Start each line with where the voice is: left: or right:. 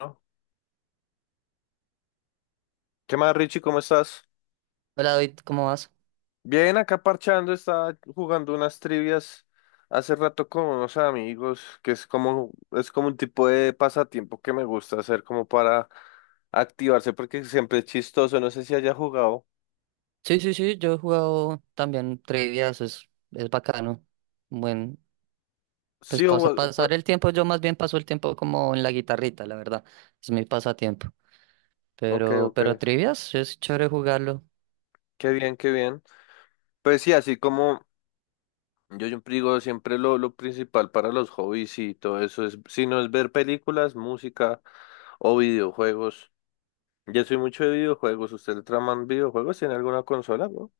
left: ¿No? ¿Qué más, Richie? ¿Cómo estás?
right: Hola David, ¿cómo vas?
left: Bien, acá parchando, estaba jugando unas trivias hace rato con unos amigos, que es como un tipo de pasatiempo que me gusta hacer como para activarse, porque siempre es chistoso, no sé si haya jugado.
right: Sí, sí, sí, yo he jugado también trivias, es bacano. Buen, pues
left: Sí, o,
right: pasar el tiempo, yo más bien paso el tiempo como en la guitarrita, la verdad, es mi pasatiempo.
left: ok,
right: Pero,
left: ok,
right: pero trivias, es chévere jugarlo.
left: qué bien, qué bien. Pues sí, así como yo siempre digo, siempre lo principal para los hobbies y todo eso es, si no es ver películas, música o videojuegos. Yo soy mucho de videojuegos. ¿Usted traman videojuegos? ¿Tiene alguna consola, bro?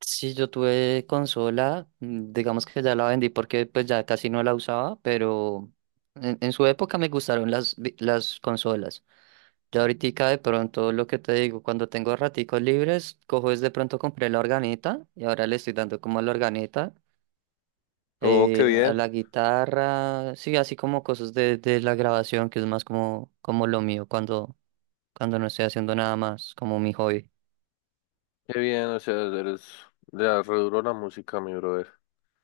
right: Sí, yo tuve consola, digamos que ya la vendí porque pues ya casi no la usaba, pero en su época me gustaron las, las consolas. Yo ahorita de pronto lo que te digo, cuando tengo raticos libres, cojo es de pronto compré la organeta y ahora le estoy dando como a la organeta,
left: Oh, qué
right: a
left: bien.
right: la guitarra, sí, así como cosas de la grabación, que es más como, como lo mío cuando no estoy haciendo nada más, como mi hobby.
left: Qué bien, o sea, eres... Le re duro la música, mi brother.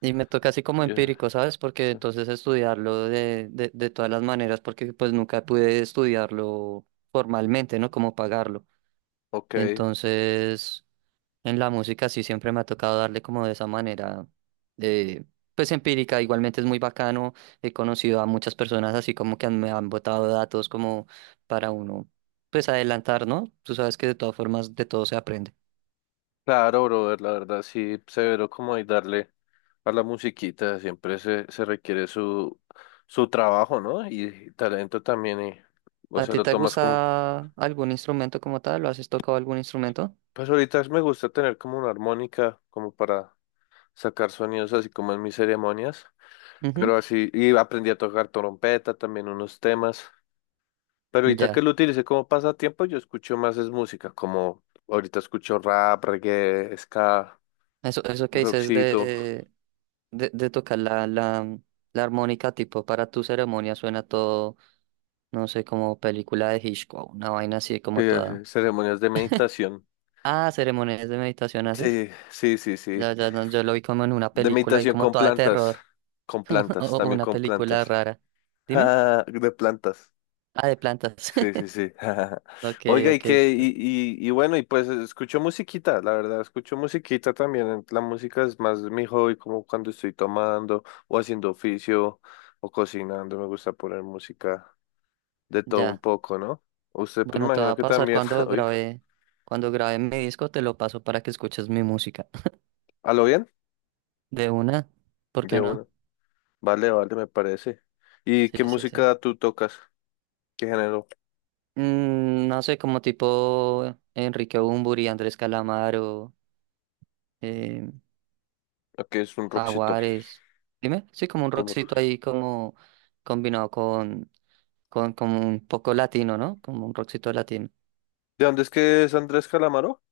right: Y me toca así como
left: Yeah,
right: empírico, ¿sabes? Porque
left: sí.
right: entonces estudiarlo de todas las maneras, porque pues nunca pude estudiarlo formalmente, ¿no? Como pagarlo.
left: Ok.
right: Entonces... En la música sí siempre me ha tocado darle como de esa manera, eh, pues empírica, igualmente es muy bacano, he conocido a muchas personas así como que han- me han botado datos como para uno, pues adelantar, ¿no? Tú sabes que de todas formas de todo se aprende.
left: Claro, brother, la verdad sí, severo como hay darle a la musiquita. Siempre se requiere su, su trabajo, ¿no? Y talento también. Y, o
right: ¿A
left: sea,
right: ti
left: lo
right: te
left: tomas como...
right: gusta algún instrumento como tal? ¿Lo has tocado algún instrumento?
left: Pues ahorita me gusta tener como una armónica como para sacar sonidos así como en mis ceremonias.
right: Ujú.
left: Pero así, y aprendí a tocar trompeta, también unos temas. Pero ahorita que
right: Ya,
left: lo utilicé como pasatiempo, yo escucho más es música, como ahorita escucho rap, reggae, ska,
right: eso que dices
left: rockcito,
right: de tocar la armónica tipo para tu ceremonia suena todo, no sé, como película de Hitchcock, una vaina así como toda...
left: ceremonias de meditación.
right: Ah, ceremonias de meditación haces.
left: Sí, sí, sí,
right: Ya,
left: sí.
right: ya, no, yo lo vi como en una
left: De
right: película y
left: meditación
right: como toda de terror.
left: con
right: Como
left: plantas, también
right: una
left: con
right: película
left: plantas.
right: rara. Dime.
left: Ah, de plantas.
right: Ah, de plantas.
left: Sí, sí, sí.
right: Ok,
left: Oiga, y
right: ok,
left: que,
right: super.
left: y bueno, y pues escucho musiquita, la verdad, escucho musiquita también. La música es más mi hobby, como cuando estoy tomando o haciendo oficio o cocinando, me gusta poner música de todo un
right: Ya.
left: poco, ¿no? Usted, pues
right: Bueno, te va
left: imagino
right: a
left: que
right: pasar
left: también, oye,
right: cuando grabe mi disco, te lo paso para que escuches mi música.
left: ¿a lo bien?
right: De una, ¿por
left: De
right: qué no?
left: uno. Vale, vale, me parece. ¿Y
right: Sí,
left: qué
right: sí, sí.
left: música tú tocas? ¿Qué género?
right: No sé, como tipo Enrique Bunbury, Andrés Calamaro, eh,
left: ¿Qué es un rockcito?
right: Jaguares. Dime, sí, como un
left: Como
right: rockcito
left: rock.
right: ahí como combinado con como un poco latino, ¿no? Como un rockcito latino.
left: ¿De dónde es que es Andrés Calamaro?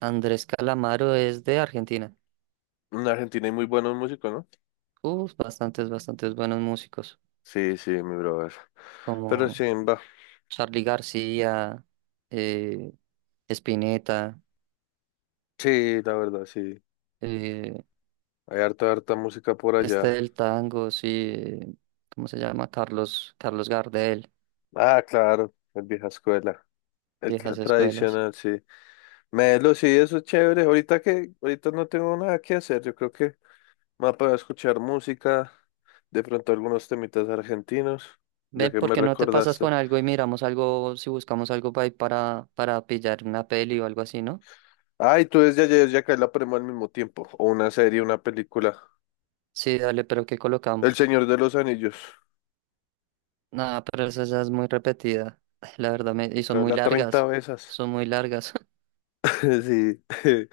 right: Andrés Calamaro es de Argentina.
left: En Argentina hay muy buenos músicos, ¿no?
right: Uf, bastantes, bastantes buenos músicos,
left: Sí, sí, mi brother. Pero sí,
right: como
left: va.
right: Charly García, eh, Spinetta,
left: Sí, la verdad, sí.
right: eh,
left: Hay harta, harta música por
right: este
left: allá.
right: del tango, sí, eh, ¿cómo se llama? Carlos, Carlos Gardel,
left: Ah, claro, el vieja escuela. El
right: viejas escuelas.
left: tradicional, sí. Melo, sí, eso es chévere. Ahorita que, ahorita no tengo nada que hacer. Yo creo que me voy a poner escuchar música. De pronto algunos temitas argentinos, ya
right: Ven,
left: que
right: ¿por
left: me
right: qué no te pasas
left: recordaste.
right: con algo y miramos algo, si buscamos algo para pillar una peli o algo así, ¿no?
left: Ay, tú desde ayer ya cae la prema al mismo tiempo. O una serie, una película.
right: Sí, dale, pero ¿qué
left: El
right: colocamos?
left: Señor de los Anillos.
right: Nada, pero esa ya es muy repetida. La verdad, y son
left: Toca
right: muy
left: la 30
right: largas.
left: veces.
right: Son muy largas.
left: Sí.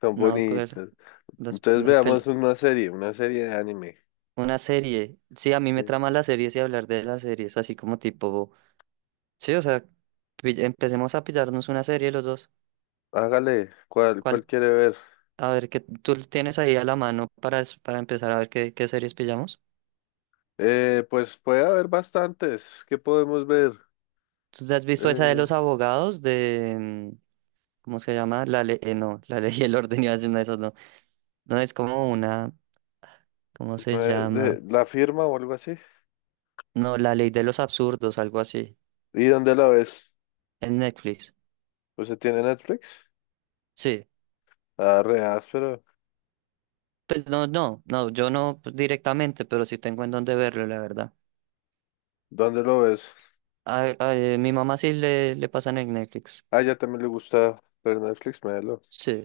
left: Son
right: No,
left: bonitas. Entonces
right: las
left: veamos
right: pele.
left: una serie de anime.
right: Una serie. Sí, a mí me
left: Sí.
right: trama las series y hablar de las series, así como tipo. Sí, o sea, empecemos a pillarnos una serie los dos.
left: Hágale, ¿cuál, cuál
right: ¿Cuál?
left: quiere ver?
right: A ver, ¿qué tú tienes ahí a la mano para, para empezar a ver qué, qué series pillamos?
left: Pues puede haber bastantes. ¿Qué podemos ver?
right: ¿Tú te has visto esa de
left: Eh,
right: los abogados de, ¿cómo se llama? La ley. No, la ley y el orden iba haciendo eso no. No, es como una. ¿Cómo se llama?
left: de, la firma o algo así.
right: No, la ley de los absurdos, algo así,
left: ¿Y dónde la ves?
right: en Netflix.
left: ¿Pues se tiene Netflix?
right: Sí,
left: Ah, re áspero.
right: pues no, no, no, yo no directamente, pero sí tengo en dónde verlo, la verdad.
left: ¿Dónde lo ves?
right: Mi mamá sí le pasan en el Netflix.
left: Ah, ella también le gusta ver Netflix, melo.
right: Sí,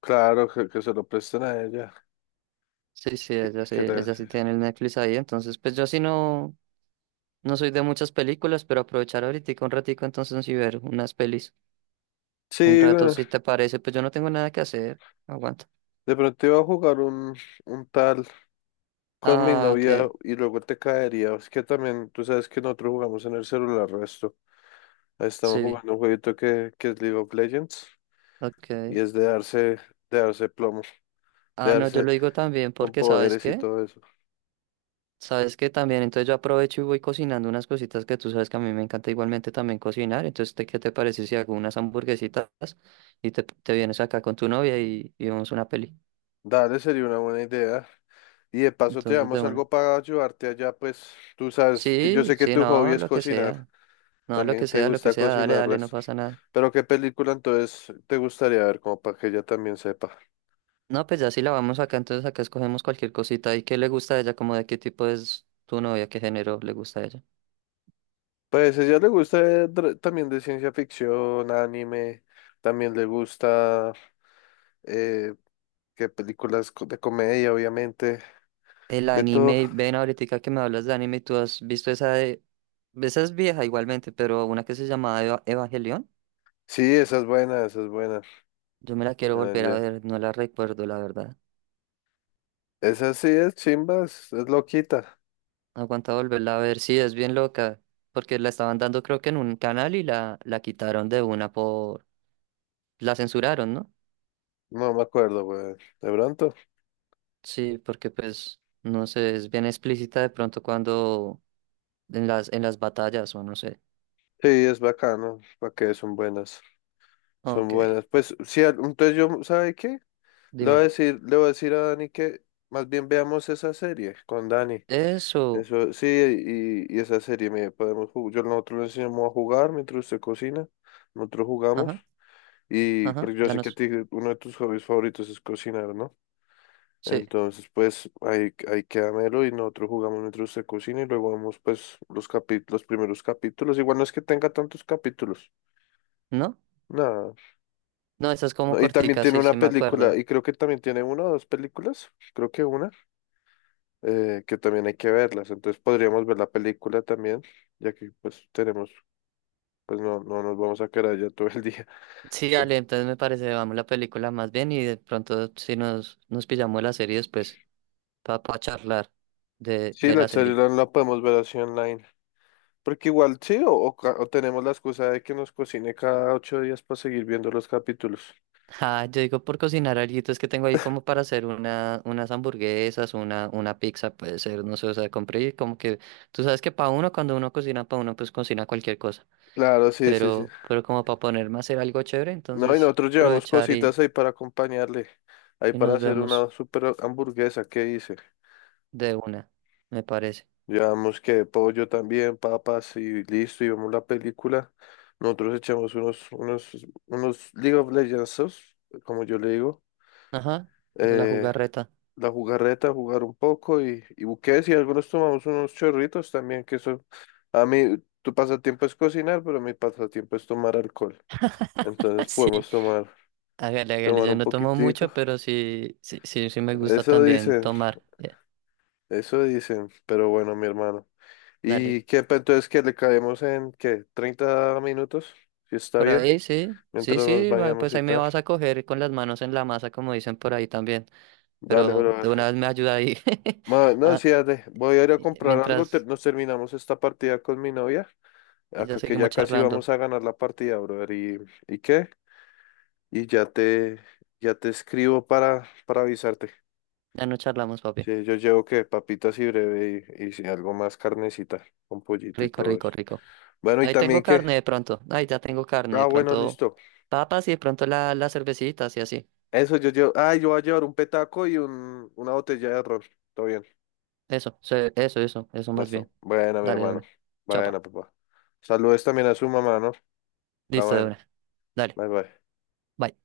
left: Claro, que se lo presten a ella.
right: sí, sí, ella sí,
left: Que le-
right: ella sí tiene el Netflix ahí, entonces pues yo sí no, no soy de muchas películas, pero aprovechar ahorita un ratico entonces sí ver unas pelis. Un
left: Sí,
right: rato,
left: bueno,
right: si te parece, pues yo no tengo nada que hacer, aguanta.
left: de pronto iba a jugar un tal con mi
right: Ah,
left: novia
right: ok,
left: y luego te caería. Es que también, tú sabes que nosotros jugamos en el celular resto. Estamos
right: sí,
left: jugando un jueguito que es League of Legends
right: ok.
left: y es de darse plomo, de
right: Ah, no, yo
left: darse
right: lo digo también
left: con
right: porque, ¿sabes
left: poderes y
right: qué?
left: todo eso.
right: Sabes que también, entonces yo aprovecho y voy cocinando unas cositas que tú sabes que a mí me encanta igualmente también cocinar. Entonces, ¿qué te parece si hago unas hamburguesitas y te vienes acá con tu novia y vemos una peli?
left: Dale, sería una buena idea. Y de paso te
right: Entonces, de
left: damos
right: una.
left: algo para ayudarte allá, pues tú sabes que yo
right: Sí,
left: sé que
right: sí,
left: tu hobby
right: no,
left: es
right: lo que
left: cocinar.
right: sea. No,
left: También te
right: lo que
left: gusta
right: sea, dale,
left: cocinar
right: dale, no
left: resto.
right: pasa nada.
left: Pero ¿qué película entonces te gustaría ver como para que ella también sepa?
right: No, pues ya si la vamos acá, entonces acá escogemos cualquier cosita. ¿Y qué le gusta a ella? ¿Como de qué tipo es tu novia? ¿Qué género le gusta a ella?
left: Pues a ella le gusta también de ciencia ficción, anime, también le gusta eh, que películas de comedia, obviamente,
right: El
left: de todo.
right: anime, ven ahorita que me hablas de anime, ¿tú has visto esa de esa es vieja igualmente, pero una que se llamaba Evangelion,
left: Sí, esa es buena, esa es buena.
right: yo me la quiero
left: Ah,
right: volver a
left: ya.
right: ver, no la recuerdo la verdad.
left: Esa sí es chimbas, es loquita.
right: Aguanta volverla a ver, sí, es bien loca, porque la estaban dando creo que en un canal y la quitaron de una por... la censuraron, ¿no?
left: No me acuerdo, güey. De pronto.
right: Sí, porque pues, no sé, es bien explícita de pronto cuando en en las batallas o no sé.
left: Sí, es bacano, para que son buenas, son
right: Ok,
left: buenas. Pues sí, entonces yo, ¿sabe qué? Le voy a
right: dime.
left: decir, le voy a decir a Dani que más bien veamos esa serie con Dani.
right: Eso.
left: Eso, sí, y esa serie me podemos jugar. Yo nosotros le enseñamos a jugar mientras usted cocina, nosotros jugamos.
right: Ajá,
left: Y pero
right: ajá,
left: yo
right: ya
left: sé
right: no
left: que a
right: sé.
left: ti uno de tus hobbies favoritos es cocinar, ¿no?
right: Sí,
left: Entonces, pues ahí, ahí queda Melo y nosotros jugamos mientras usted cocina y luego vemos pues los capítulos, los primeros capítulos. Igual no es que tenga tantos capítulos.
right: ¿no?
left: Nada.
right: No, esa es como
left: No, y también
right: cortica,
left: tiene
right: sí, sí
left: una
right: me
left: película,
right: acuerdo.
left: y creo que también tiene una o dos películas, creo que una, que también hay que verlas. Entonces podríamos ver la película también, ya que pues tenemos pues no, no nos vamos a quedar allá todo el día.
right: Sí, Ale, entonces me parece, vamos la película más bien y de pronto si nos pillamos la serie después para charlar
left: Sí,
right: de
left: la
right: la serie.
left: charla la podemos ver así online. Porque igual sí, o o tenemos la excusa de que nos cocine cada 8 días para seguir viendo los capítulos.
right: Ah, yo digo por cocinar alguito, es que tengo ahí como para hacer una, unas hamburguesas, una pizza, puede ser, no sé, o sea, compré y como que, tú sabes que para uno, cuando uno cocina para uno, pues cocina cualquier cosa,
left: Claro, sí, sí, sí.
right: pero como para ponerme a hacer algo chévere,
left: No, y
right: entonces
left: nosotros llevamos
right: aprovechar
left: cositas ahí para acompañarle. Ahí
right: y
left: para
right: nos
left: hacer
right: vemos
left: una super hamburguesa, ¿qué dice?
right: de una, me parece.
left: Llevamos que pollo también, papas y listo, y vemos la película. Nosotros echamos unos League of Legends, como yo le digo.
right: Ajá, la
left: Eh,
right: jugarreta.
left: la jugarreta, jugar un poco y buques y algunos tomamos unos chorritos también, que eso, a mí, tu pasatiempo es cocinar, pero mi pasatiempo es tomar alcohol. Entonces
right: Sí.
left: podemos tomar,
right: Hágale, hágale,
left: tomar
right: yo
left: un
right: no tomo
left: poquitico.
right: mucho, pero sí, sí, sí, sí me gusta
left: Eso
right: también
left: dicen,
right: tomar. Ya,
left: eso dicen, pero bueno, mi hermano.
right: dale.
left: ¿Y qué, entonces que le caemos en, qué, 30 minutos? Si está
right: Por
left: bien,
right: ahí sí, sí,
left: mientras nos
right: sí, va,
left: bañamos
right: pues
left: y
right: ahí me
left: tal.
right: vas a coger con las manos en la masa, como dicen por ahí también.
left: Dale,
right: Pero de una
left: brother.
right: vez me ayuda ahí.
left: No,
right: Ah,
left: sí, dale. Voy a ir a
right: y-
left: comprar algo,
right: mientras
left: nos terminamos esta partida con mi novia.
right: ya
left: Acá que
right: seguimos
left: ya casi
right: charlando.
left: vamos a ganar la partida, brother. Y qué? Y ya te escribo para avisarte.
right: Ya no charlamos, papi.
left: Sí, yo llevo que papitas y breve y si algo más carnecita con pollito y
right: Rico,
left: todo
right: rico,
left: eso.
right: rico.
left: Bueno, ¿y
right: Ahí tengo
left: también qué?
right: carne de pronto. Ahí ya tengo carne.
left: Ah,
right: De
left: bueno,
right: pronto
left: listo.
right: papas y de pronto las cervecitas y así.
left: Eso yo llevo. Ah, yo voy a llevar un petaco y un, una botella de ron. Todo bien.
right: Eso, se- eso más
left: Eso.
right: bien.
left: Buena, mi
right: Dale de
left: hermano.
right: una. Chapa.
left: Buena, papá. Saludos también a su mamá, ¿no? La
right: Listo de
left: buena.
right: una. Dale.
left: Bye, bye.
right: Bye.